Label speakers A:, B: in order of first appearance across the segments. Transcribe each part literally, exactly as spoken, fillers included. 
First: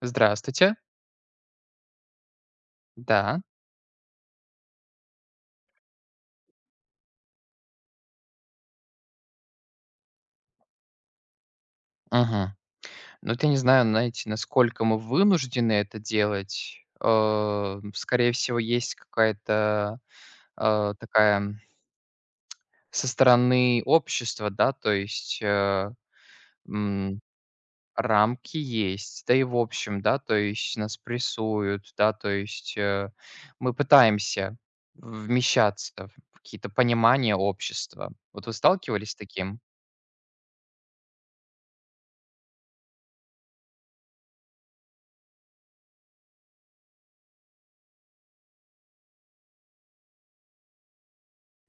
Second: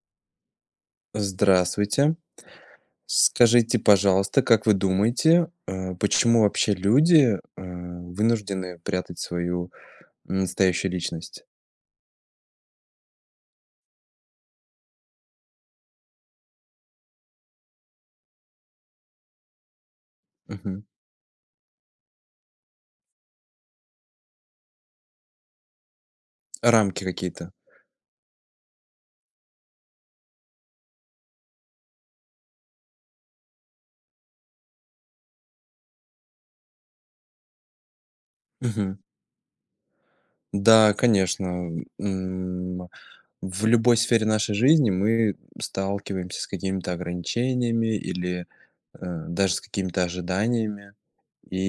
A: Здравствуйте.
B: Здравствуйте.
A: Да.
B: Скажите, пожалуйста, как вы думаете, э, почему вообще люди, э, вынуждены прятать свою настоящую личность?
A: Мгм. Ну, вот я не знаю, знаете, насколько мы вынуждены это делать. Э, скорее всего, есть какая-то,
B: Мгм.
A: э, такая со стороны общества, да, то есть, э,
B: Рамки
A: м,
B: какие-то.
A: рамки есть. Да и в общем, да, то есть нас прессуют, да, то есть, э, мы пытаемся вмещаться в какие-то понимания общества. Вот вы
B: Мгм.
A: сталкивались с таким?
B: Да, конечно. М, в любой сфере нашей жизни мы сталкиваемся с какими-то ограничениями или, э, даже с какими-то ожиданиями.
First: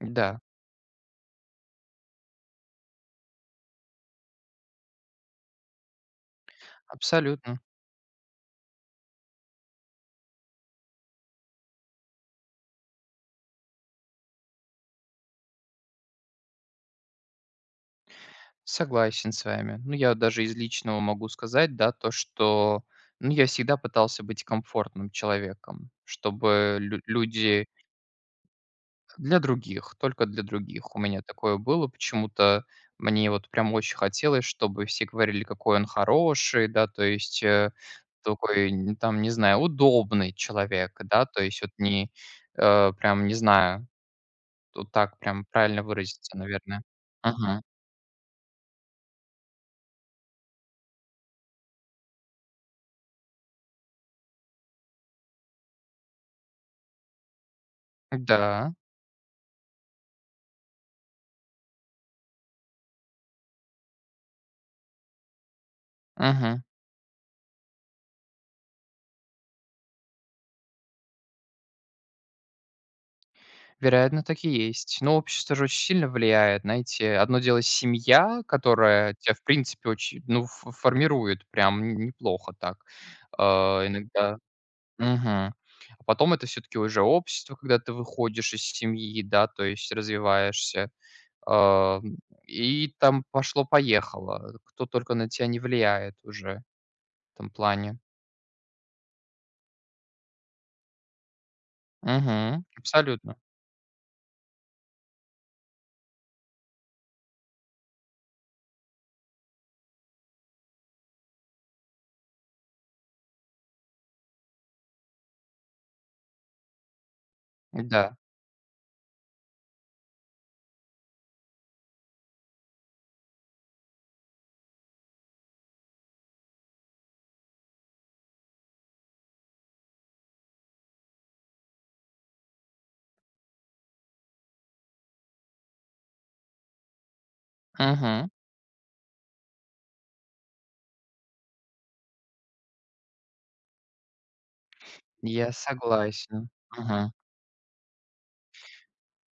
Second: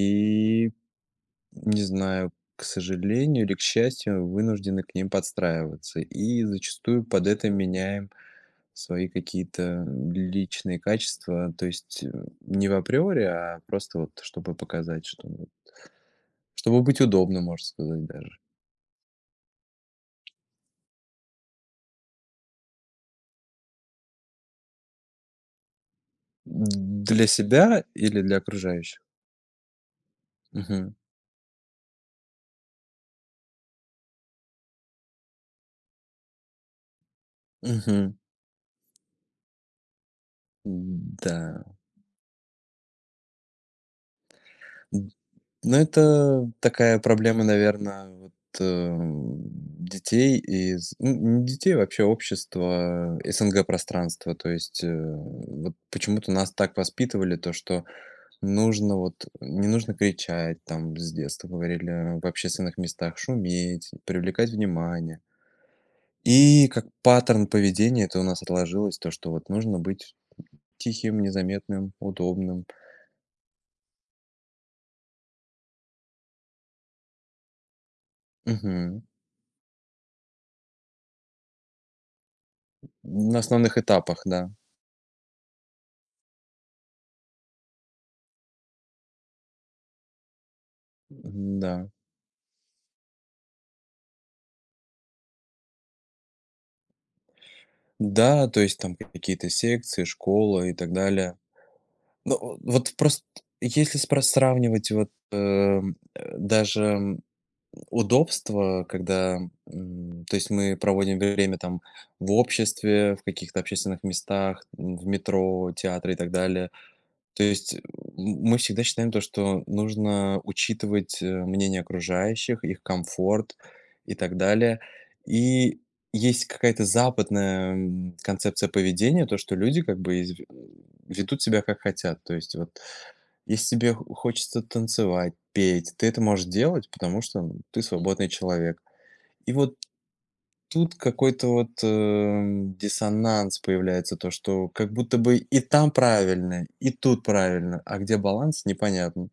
A: Да,
B: Не знаю, к сожалению или к счастью, вынуждены к ним подстраиваться. И зачастую под это
A: абсолютно.
B: меняем свои какие-то личные качества. То есть э, не в априори, а просто вот чтобы показать, что ну, чтобы быть удобным, можно сказать даже.
A: Согласен с вами. Ну, я даже из личного могу сказать, да, то, что, ну, я всегда пытался быть комфортным человеком, чтобы лю-
B: Для
A: люди
B: себя или для окружающих?
A: для других, только для
B: Мгм.
A: других. У меня такое было почему-то. Мне вот прям очень хотелось, чтобы все говорили, какой он хороший, да, то есть э,
B: Мгм.
A: такой, н- там, не знаю, удобный человек, да, то есть
B: Да.
A: вот не, э, прям, не знаю, вот так прям
B: Ну,
A: правильно выразиться,
B: это
A: наверное.
B: такая проблема,
A: Мгм.
B: наверное, вот, эм, детей из н не детей, вообще общества, СНГ-пространства. То есть, э, вот почему-то нас так воспитывали, то что
A: Да.
B: нужно вот не нужно кричать, там с детства говорили, в общественных местах шуметь, привлекать внимание.
A: Мгм.
B: И как паттерн поведения это у нас отложилось, то что вот нужно быть тихим, незаметным, удобным.
A: Вероятно, так и есть. Но общество же очень сильно влияет. Знаете, одно дело семья,
B: Мгм.
A: которая тебя, в принципе, очень, ну, ф- формирует прям н- неплохо так
B: На
A: э,
B: основных этапах,
A: иногда.
B: да.
A: Мгм. А потом это все-таки уже общество, когда ты выходишь из семьи, да, то есть развиваешься.
B: Да.
A: а, и там пошло-поехало. Кто только на тебя не влияет уже в этом плане.
B: Да, то есть там какие-то секции, школа и так далее. Ну, о
A: Мгм.
B: вот просто
A: Абсолютно.
B: если спра сравнивать вот, эм, э, даже, м, удобство, когда, м, то есть мы проводим время там в обществе, в каких-то общественных местах, м, в метро, театре и так далее. То есть,
A: Да.
B: мы всегда считаем то, что нужно учитывать, э, мнение окружающих, их комфорт и так далее. И есть какая-то западная, м, концепция поведения, то, что люди как бы изв ведут себя как хотят. То есть вот если тебе хо хочется танцевать, петь, ты это можешь делать, потому что, м, ты свободный
A: Мгм.
B: человек. И вот Тут какой-то вот, эм, диссонанс появляется, то, что как будто бы
A: Я
B: и там
A: согласен.
B: правильно, и
A: Мгм.
B: тут правильно, а где баланс непонятно.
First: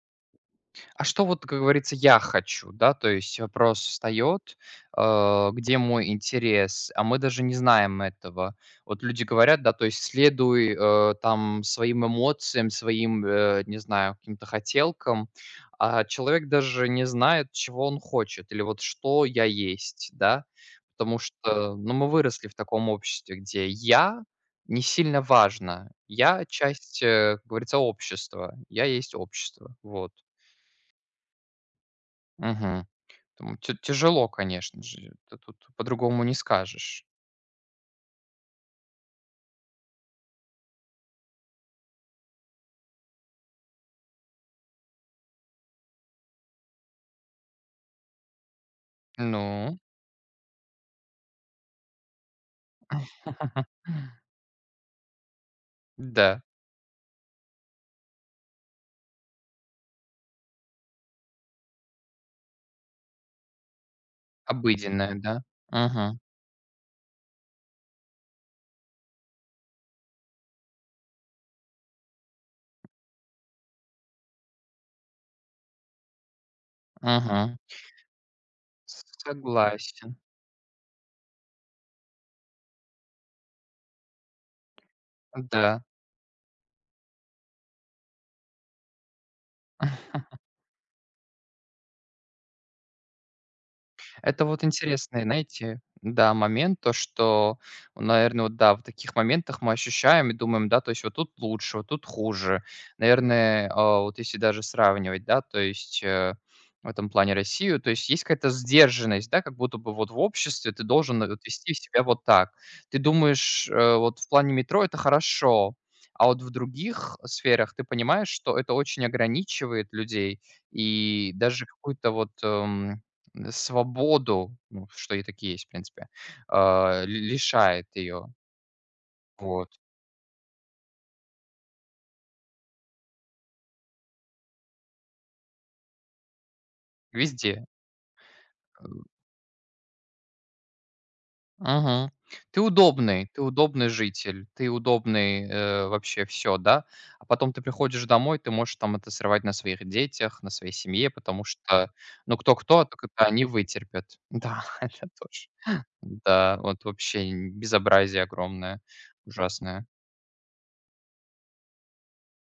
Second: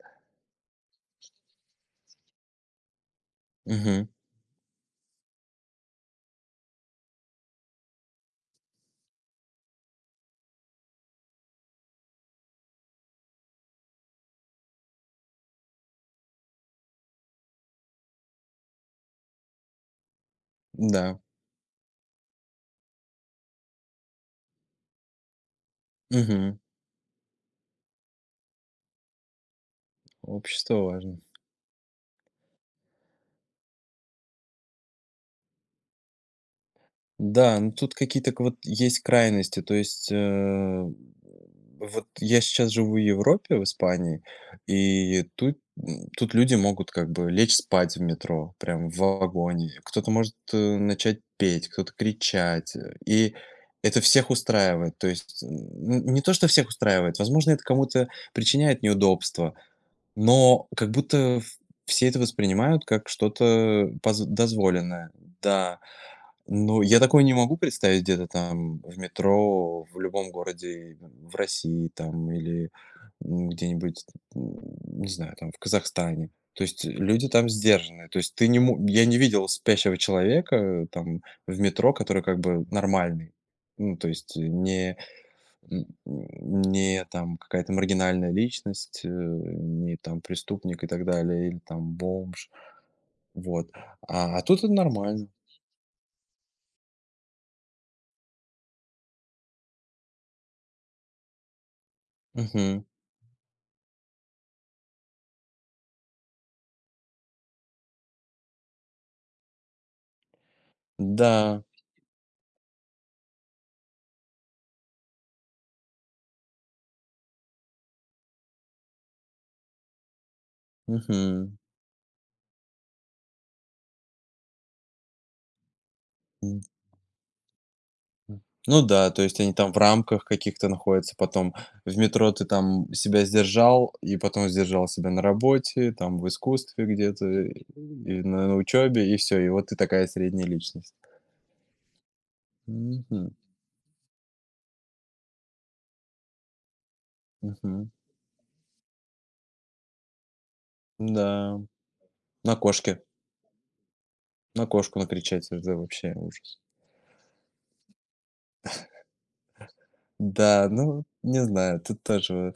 A: А что вот, как говорится, я хочу, да? То есть вопрос
B: Мгм.
A: встает, э, где мой интерес, а мы даже не знаем этого. Вот люди говорят, да, то есть следуй э, там своим эмоциям, своим, э, не знаю, каким-то хотелкам, а человек даже не знает, чего он хочет или вот что я есть, да?
B: Да.
A: Потому что, ну, мы выросли в таком обществе, где я не сильно важно. Я
B: Мгм.
A: часть, э, как говорится, общества. Я есть общество. Вот.
B: Общество важно.
A: Мгм. Там тя тяжело, конечно же. Это тут по-другому не скажешь.
B: Да, ну тут какие-то к вот есть крайности. То есть, э, вот я сейчас живу в Европе, в Испании, и тут, м, тут люди могут как бы лечь спать в метро, прям в вагоне.
A: Ну,
B: Кто-то может, э, начать петь, кто-то кричать, э, и это всех устраивает. То есть, н не то,
A: да,
B: что всех устраивает, возможно, это кому-то причиняет неудобства, но как будто в все это воспринимают как что-то поз дозволенное.
A: обыденное, да?
B: Да.
A: Мгм,
B: Ну, я такое не могу представить где-то там в метро, в любом городе в России там или, м, где-нибудь, м, не знаю, там в Казахстане. То есть люди там
A: мгм.
B: сдержанные. То есть ты не мо я не видел спящего
A: Согласен,
B: человека э, там в метро, который как бы нормальный. Ну, то есть не
A: да.
B: н не там какая-то маргинальная личность, э, не там преступник и так далее, или там бомж. Вот. А а
A: Это
B: тут
A: вот
B: это
A: интересный,
B: нормально.
A: знаете, да, момент, то, что, наверное, вот да, в таких моментах мы ощущаем и думаем, да, то есть вот тут лучше, вот тут хуже.
B: Мгм.
A: Наверное, а, вот если даже сравнивать, да, то есть э, в этом плане Россию, то есть есть какая-то сдержанность, да, как будто бы вот в обществе ты должен э, вот
B: Да.
A: вести себя вот так. Ты думаешь, э, вот в плане метро это хорошо, а вот в других сферах ты понимаешь, что это очень ограничивает людей и
B: Мгм.
A: даже какую-то вот эм, свободу, ну, что и такие есть, в принципе,
B: Мгм.
A: а, ли лишает ее.
B: Ну да, то есть они
A: Вот.
B: там в рамках каких-то находятся, потом в метро ты там себя сдержал, и потом сдержал себя на работе, там в искусстве где-то,
A: Везде.
B: и на, на учебе, и все, и вот ты такая средняя личность.
A: Мгм. Ты удобный,
B: Мгм.
A: ты удобный житель, ты удобный, э, вообще все, да. А потом ты
B: Мгм.
A: приходишь домой, ты можешь там это срывать на своих детях, на своей семье,
B: Да,
A: потому что, ну,
B: на
A: кто-кто, а
B: кошке,
A: так это они вытерпят.
B: на
A: Да,
B: кошку
A: это
B: накричать,
A: тоже.
B: это вообще
A: Да,
B: ужас.
A: вот вообще н безобразие огромное, ужасное.
B: Да, ну, не знаю, тут тоже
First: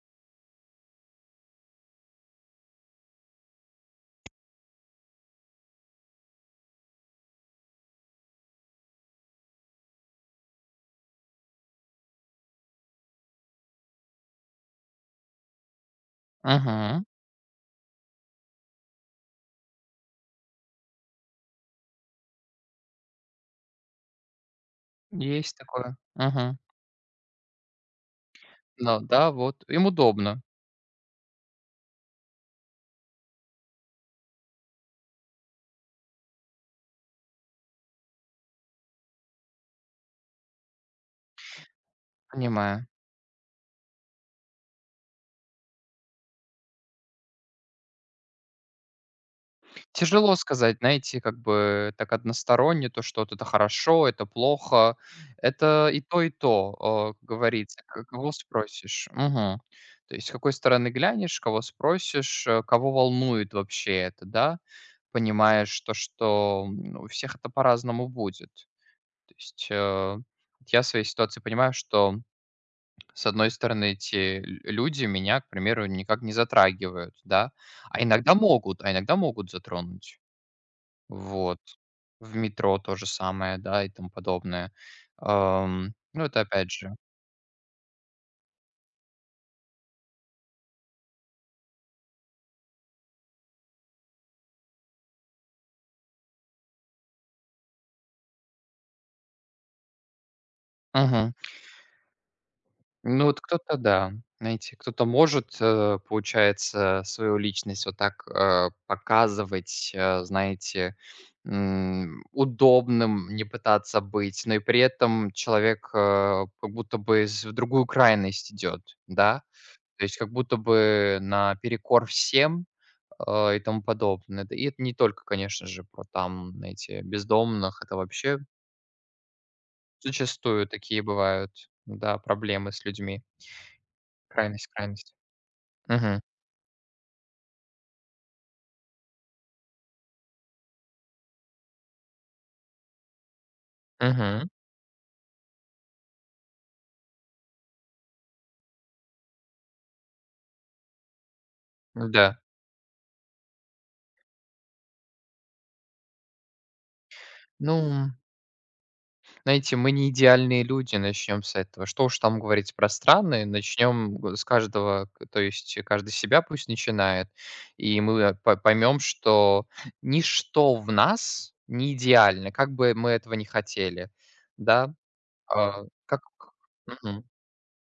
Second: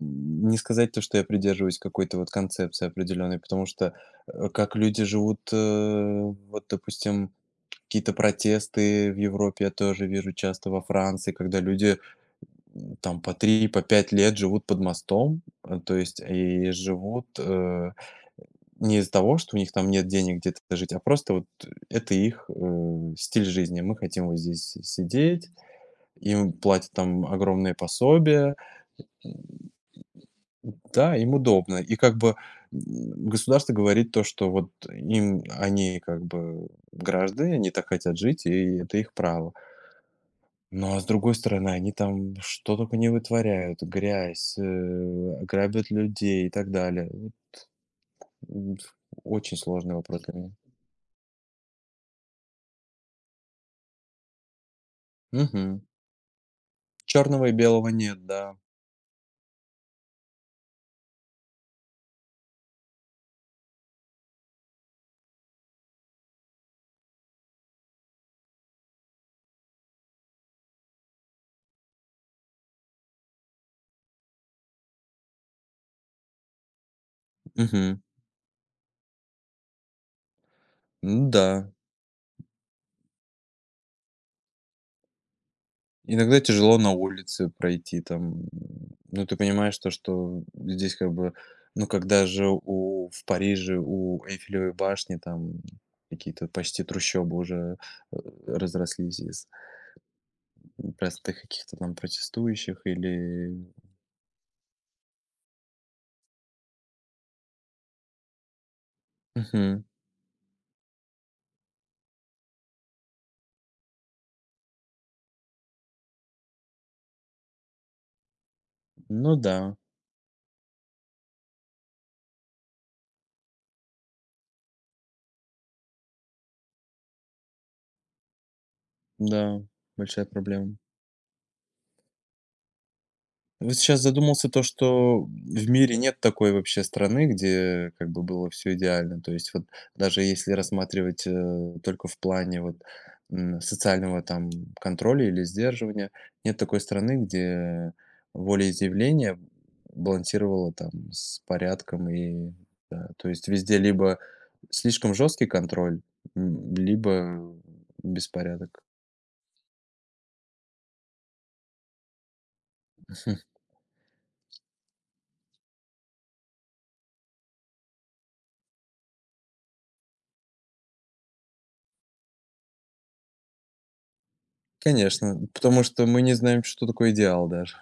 B: не сказать то, что я придерживаюсь какой-то вот концепции определенной, потому что, э, как люди живут, э, вот, допустим, какие-то протесты в Европе я тоже вижу часто, во Франции, когда люди, м, там по три, по пять лет живут под мостом, э, то есть и
A: Мгм.
B: живут, э, не из-за того, что у них там нет денег где-то жить, а просто вот это их, э, стиль жизни. Мы хотим вот здесь сидеть,
A: Есть такое.
B: им
A: Мгм.
B: платят там огромные пособия.
A: Ну да, вот. Им удобно.
B: Да, им удобно. И как бы м, государство говорит то, что вот им они как бы граждане, они так хотят жить, и это их право. Но а с другой стороны, они там что
A: Понимаю.
B: только не вытворяют, грязь, э, грабят людей и так далее. Вот, м, очень сложный вопрос
A: Тяжело
B: для
A: сказать, знаете, как бы так односторонне, то, что вот это хорошо, это плохо.
B: меня.
A: Это и то, и то, э, как
B: Черного и
A: говорится.
B: белого
A: К-
B: нет,
A: Кого
B: да.
A: спросишь? Мгм. То есть с какой стороны глянешь, кого спросишь, э, кого волнует вообще это, да? Понимаешь то, что м, у всех это по-разному будет. То есть э, я в своей ситуации понимаю, что С одной стороны, эти лю люди меня, к примеру, никак не затрагивают, да,
B: Мгм.
A: а иногда могут, а иногда могут затронуть.
B: Ну
A: Вот.
B: да.
A: В метро то же самое, да, и тому подобное. Ам, ну,
B: Иногда
A: это опять
B: тяжело на
A: же.
B: улице пройти там. М, ну, ты понимаешь то, что здесь как бы, ну, когда же у в Париже у Эйфелевой башни там какие-то почти трущобы уже, э, разрослись из
A: Мгм.
B: простых каких-то там протестующих
A: Ну, вот
B: или.
A: кто-то да. Знаете, кто-то может, э, получается, свою личность вот так, э,
B: Мгм.
A: показывать, э, знаете, м, удобным, не пытаться быть, но и при этом человек, э, как будто бы с в другую крайность идет,
B: Ну
A: да.
B: да,
A: То есть как будто бы наперекор всем, э, и тому подобное. Да и это не только, конечно же, про там, знаете, бездомных. Это вообще
B: да, большая
A: зачастую
B: проблема.
A: такие бывают, да, проблемы с людьми.
B: Вот сейчас задумался то,
A: Крайность крайность.
B: что в мире нет
A: Мгм.
B: такой вообще страны, где как бы было все идеально. То есть вот даже если рассматривать, э, только в плане вот, м, социального там
A: Мгм.
B: контроля или сдерживания, нет такой страны, где волеизъявление балансировало там с порядком.
A: Ну Да.
B: И да, то есть везде либо слишком жесткий контроль, м, либо
A: Ну,
B: беспорядок.
A: знаете, мы не идеальные люди, начнем с этого. Что уж там говорить про страны, начнем с каждого, к- то есть каждый себя пусть начинает, и мы поймем, что ничто в нас не идеально, как бы мы этого не хотели, да.
B: Конечно, потому
A: А,
B: что мы
A: как
B: не знаем, что такое
A: Мгм.
B: идеал даже.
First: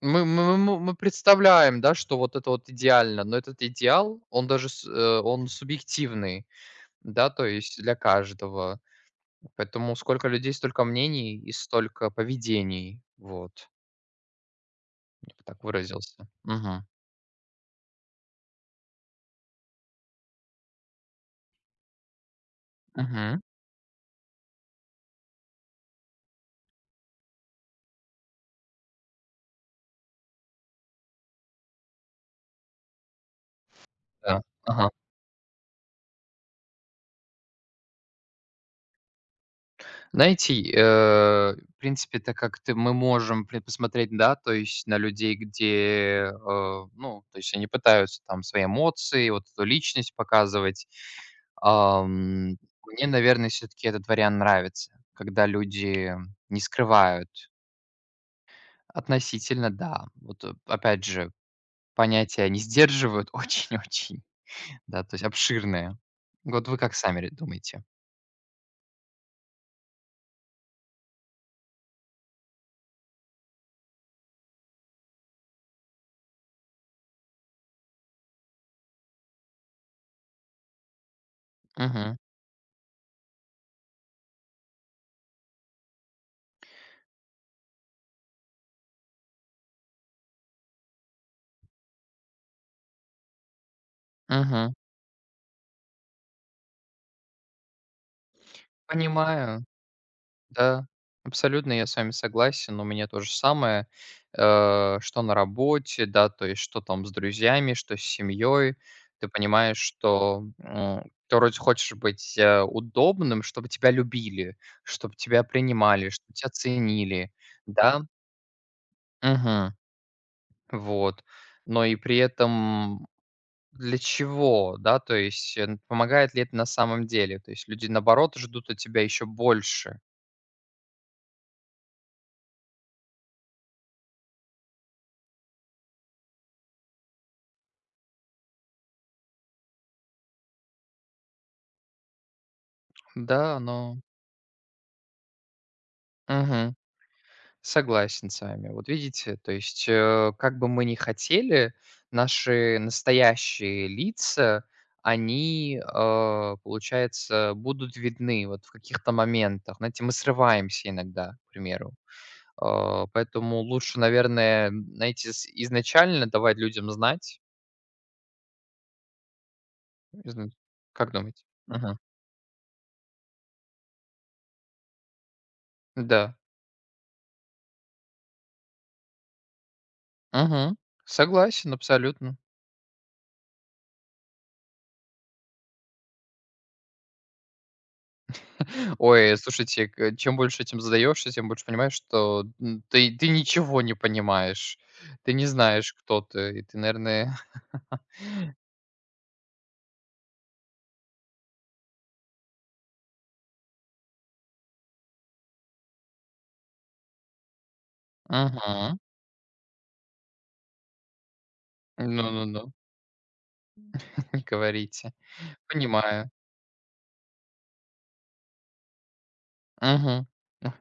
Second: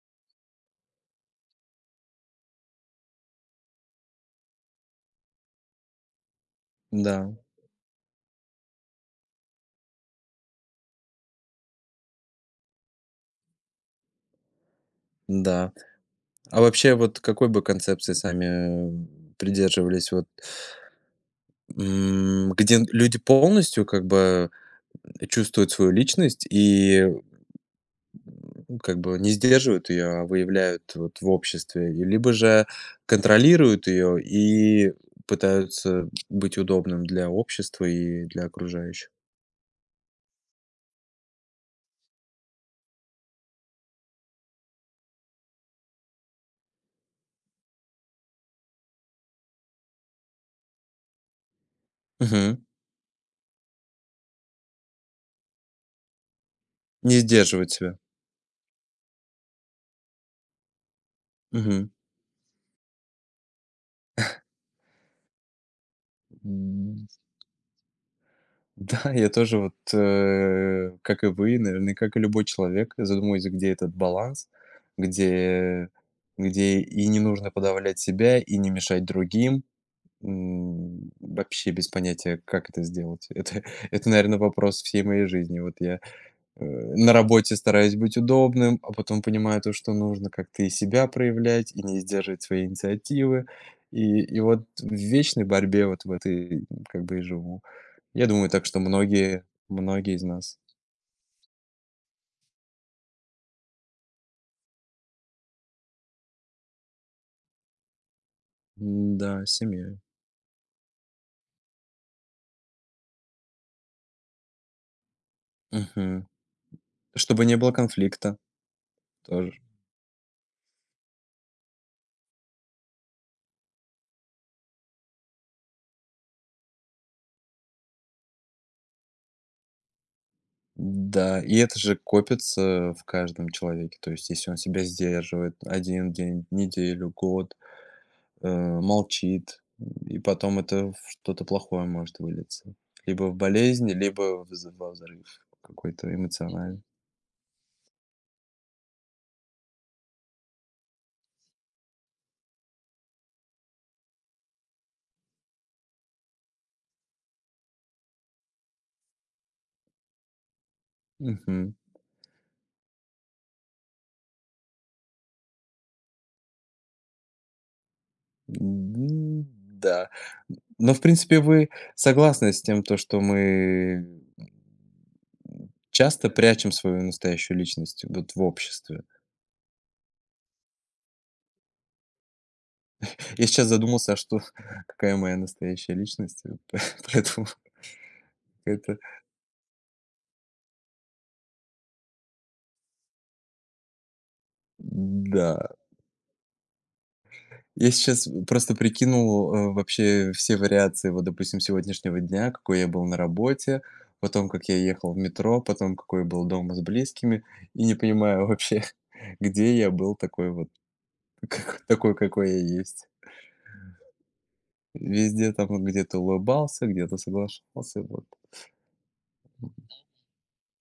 A: мы, мы, мы мы представляем, да, что вот это вот идеально, но этот идеал, он даже, с- э, он субъективный, да,
B: Да.
A: то есть для каждого. Поэтому сколько людей, столько мнений и столько поведений. Вот, я бы так
B: Да.
A: выразился.
B: А
A: Мгм.
B: вообще, вот какой бы концепции сами, э, придерживались? Вот, м, где люди
A: Мгм.
B: полностью как бы чувствуют свою личность и, м, как бы не сдерживают ее, а выявляют вот в обществе, и либо же контролируют ее
A: Да. Ага.
B: и пытаются быть удобным для общества и для окружающих.
A: Знаете, э, в принципе, так как ты мы можем при посмотреть, да, то есть на людей, где, э, ну, то есть они пытаются там свои эмоции, вот эту личность показывать. Ам,
B: Мгм.
A: Мне, наверное, все-таки этот вариант нравится, когда люди не
B: Не
A: скрывают.
B: сдерживать себя.
A: Относительно, да. Вот э, опять же, Понятия не сдерживают очень-очень, да, то есть обширное. Вот вы как
B: Мгм.
A: сами ре думаете?
B: Да, я тоже вот, э, как и вы, наверное, как и любой человек, задумываюсь, где этот баланс, где, где и не нужно подавлять себя, и не мешать другим. М, Вообще без
A: Мгм,
B: понятия, как это сделать. Это, это, наверное, вопрос всей моей жизни. Вот я э, на работе стараюсь быть удобным, а потом понимаю то, что нужно как-то и себя проявлять, и не сдерживать свои инициативы. И, и вот
A: мгм.
B: в вечной борьбе вот в этой как бы и живу. Я думаю, так что многие
A: Понимаю,
B: многие из нас.
A: да. Абсолютно я с вами согласен. У меня то же самое, э, что на работе, да, то есть что там с друзьями, что с семьей. Ты
B: М-да, с
A: понимаешь,
B: семьей.
A: что, м, ты вроде хочешь быть, э, удобным, чтобы тебя любили, чтобы тебя принимали,
B: Мгм.
A: чтобы тебя ценили,
B: Чтобы не было
A: да.
B: конфликта тоже.
A: Мгм. Вот. Но и при этом Для чего, да, то есть, э, помогает ли это на самом деле? То есть люди, наоборот, ждут от тебя еще больше.
B: Да, и это же копится в каждом человеке. То есть если он себя сдерживает один день, неделю, год, э, молчит, и потом это в что-то плохое может вылиться. Либо в
A: Да,
B: болезни,
A: но
B: либо в з во взрыв какой-то
A: Мгм.
B: эмоциональный.
A: Согласен с вами. Вот видите, то есть, э, как бы мы ни хотели, наши настоящие лица, они, э, получается, будут видны вот в каких-то моментах. Знаете, мы срываемся иногда, к
B: Мгм.
A: примеру. Э, поэтому лучше, наверное, знаете, с изначально давать людям знать.
B: М, да.
A: Изна
B: Но, в
A: Как
B: принципе,
A: думаете?
B: вы согласны с тем, то, что мы часто
A: Да.
B: прячем свою настоящую личность вот в обществе?
A: Мгм. Согласен, абсолютно.
B: Я сейчас задумался, а что, какая моя настоящая личность? Поэтому это
A: Ой, слушайте, к э, чем больше этим задаешься, тем больше понимаешь, что, м, ты ты ничего не понимаешь. Ты не
B: да.
A: знаешь, кто ты. И ты, наверное.
B: Я сейчас просто прикинул, э, вообще все вариации, вот, допустим, сегодняшнего дня, какой я был на работе, потом как я ехал в метро, потом какой я был дома с близкими, и не понимаю вообще,
A: Мгм.
B: где я был такой вот. Как такой, какой я
A: Ну-ну-ну,
B: есть.
A: не говорите.
B: Везде там вот где-то
A: Понимаю.
B: улыбался, где-то соглашался, вот.
A: Мгм. Ну,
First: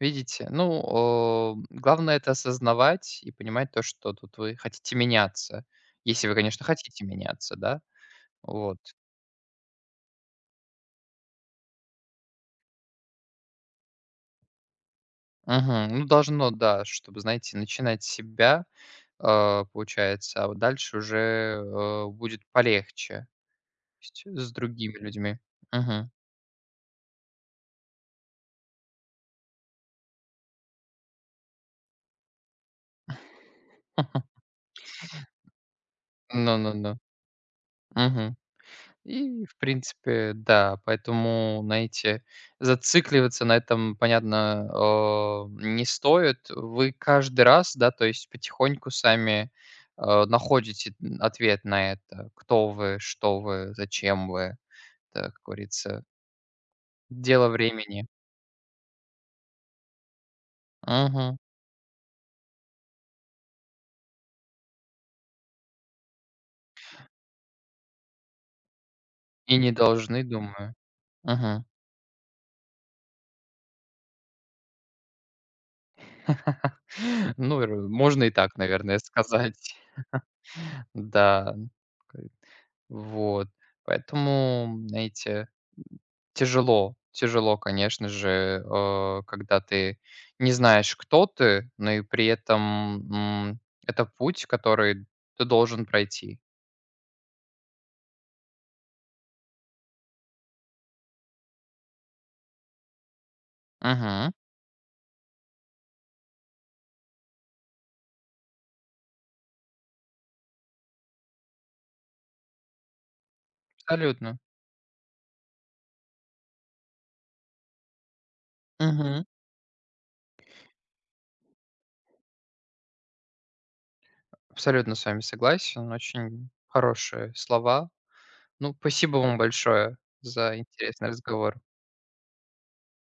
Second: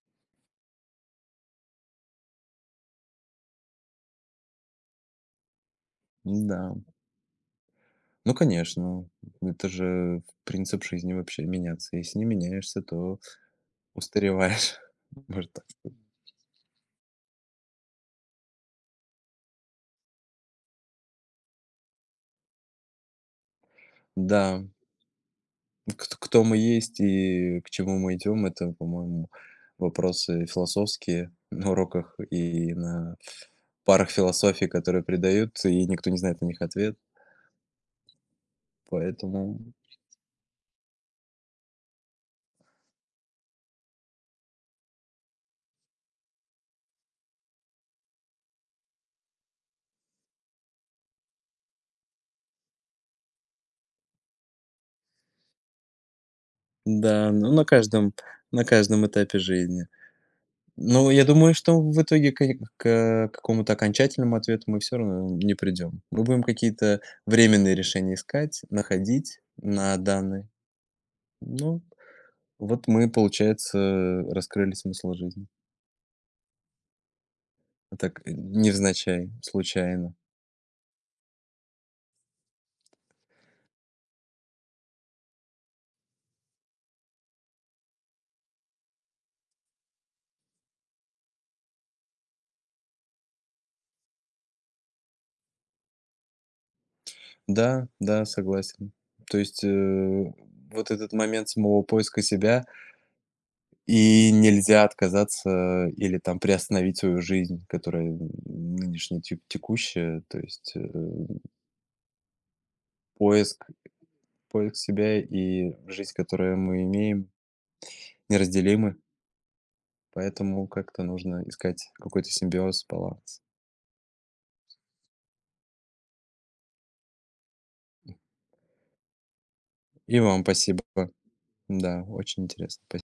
A: Видите? Ну, о, главное — это осознавать и понимать то, что тут вы хотите меняться. Если вы, конечно,
B: Да.
A: хотите меняться, да?
B: Ну,
A: Вот.
B: конечно, это же принцип жизни вообще меняться. Если не меняешься, то устареваешь. Может так.
A: Мгм. Ну, должно, да, чтобы, знаете, начинать с себя. А, получается, а вот дальше уже, э, будет полегче с с
B: Да,
A: другими людьми. Мгм.
B: кт кто мы есть и к чему мы идем — это, по-моему, вопросы философские на уроках и на парах философии, которые преподают, и никто не знает на них ответ.
A: Ну-ну-ну. Мгм. И, в
B: Поэтому
A: принципе, да, поэтому, знаете, зацикливаться на этом, понятно, э, не стоит. Вы каждый раз, да, то есть потихоньку сами, э, находите ответ на это. Кто вы, что вы, зачем вы. Это, как говорится,
B: да,
A: дело
B: ну, на
A: времени.
B: каждом на каждом этапе жизни. Ну, я
A: Мгм.
B: думаю, что в итоге к к какому-то окончательному ответу мы все равно не придем. Мы будем какие-то временные решения искать, находить
A: И не
B: на
A: должны,
B: данные.
A: думаю. Мгм.
B: Ну, вот мы, получается, раскрыли смысл жизни.
A: Ну, р
B: Так,
A: можно и
B: э,
A: так, наверное,
B: невзначай,
A: сказать.
B: случайно.
A: Да, ну, к вот. Поэтому, знаете, тяжело, тяжело, конечно же, э, когда ты не знаешь, кто ты, но и при этом, м, это путь, который ты должен пройти.
B: Да, да, согласен. То есть, э, вот этот момент самого поиска себя, и
A: Мгм.
B: нельзя отказаться или там приостановить свою жизнь, которая м, нынешняя, тек текущая. То есть, э, поиск
A: Абсолютно.
B: поиск себя и жизнь, которую мы имеем, неразделимы,
A: Мгм.
B: поэтому как-то нужно искать какой-то симбиоз, баланс.
A: Абсолютно с вами согласен. Очень хорошие слова. Ну, спасибо вам большое
B: И вам
A: за
B: спасибо.
A: интересный разговор.
B: Да, очень интересно.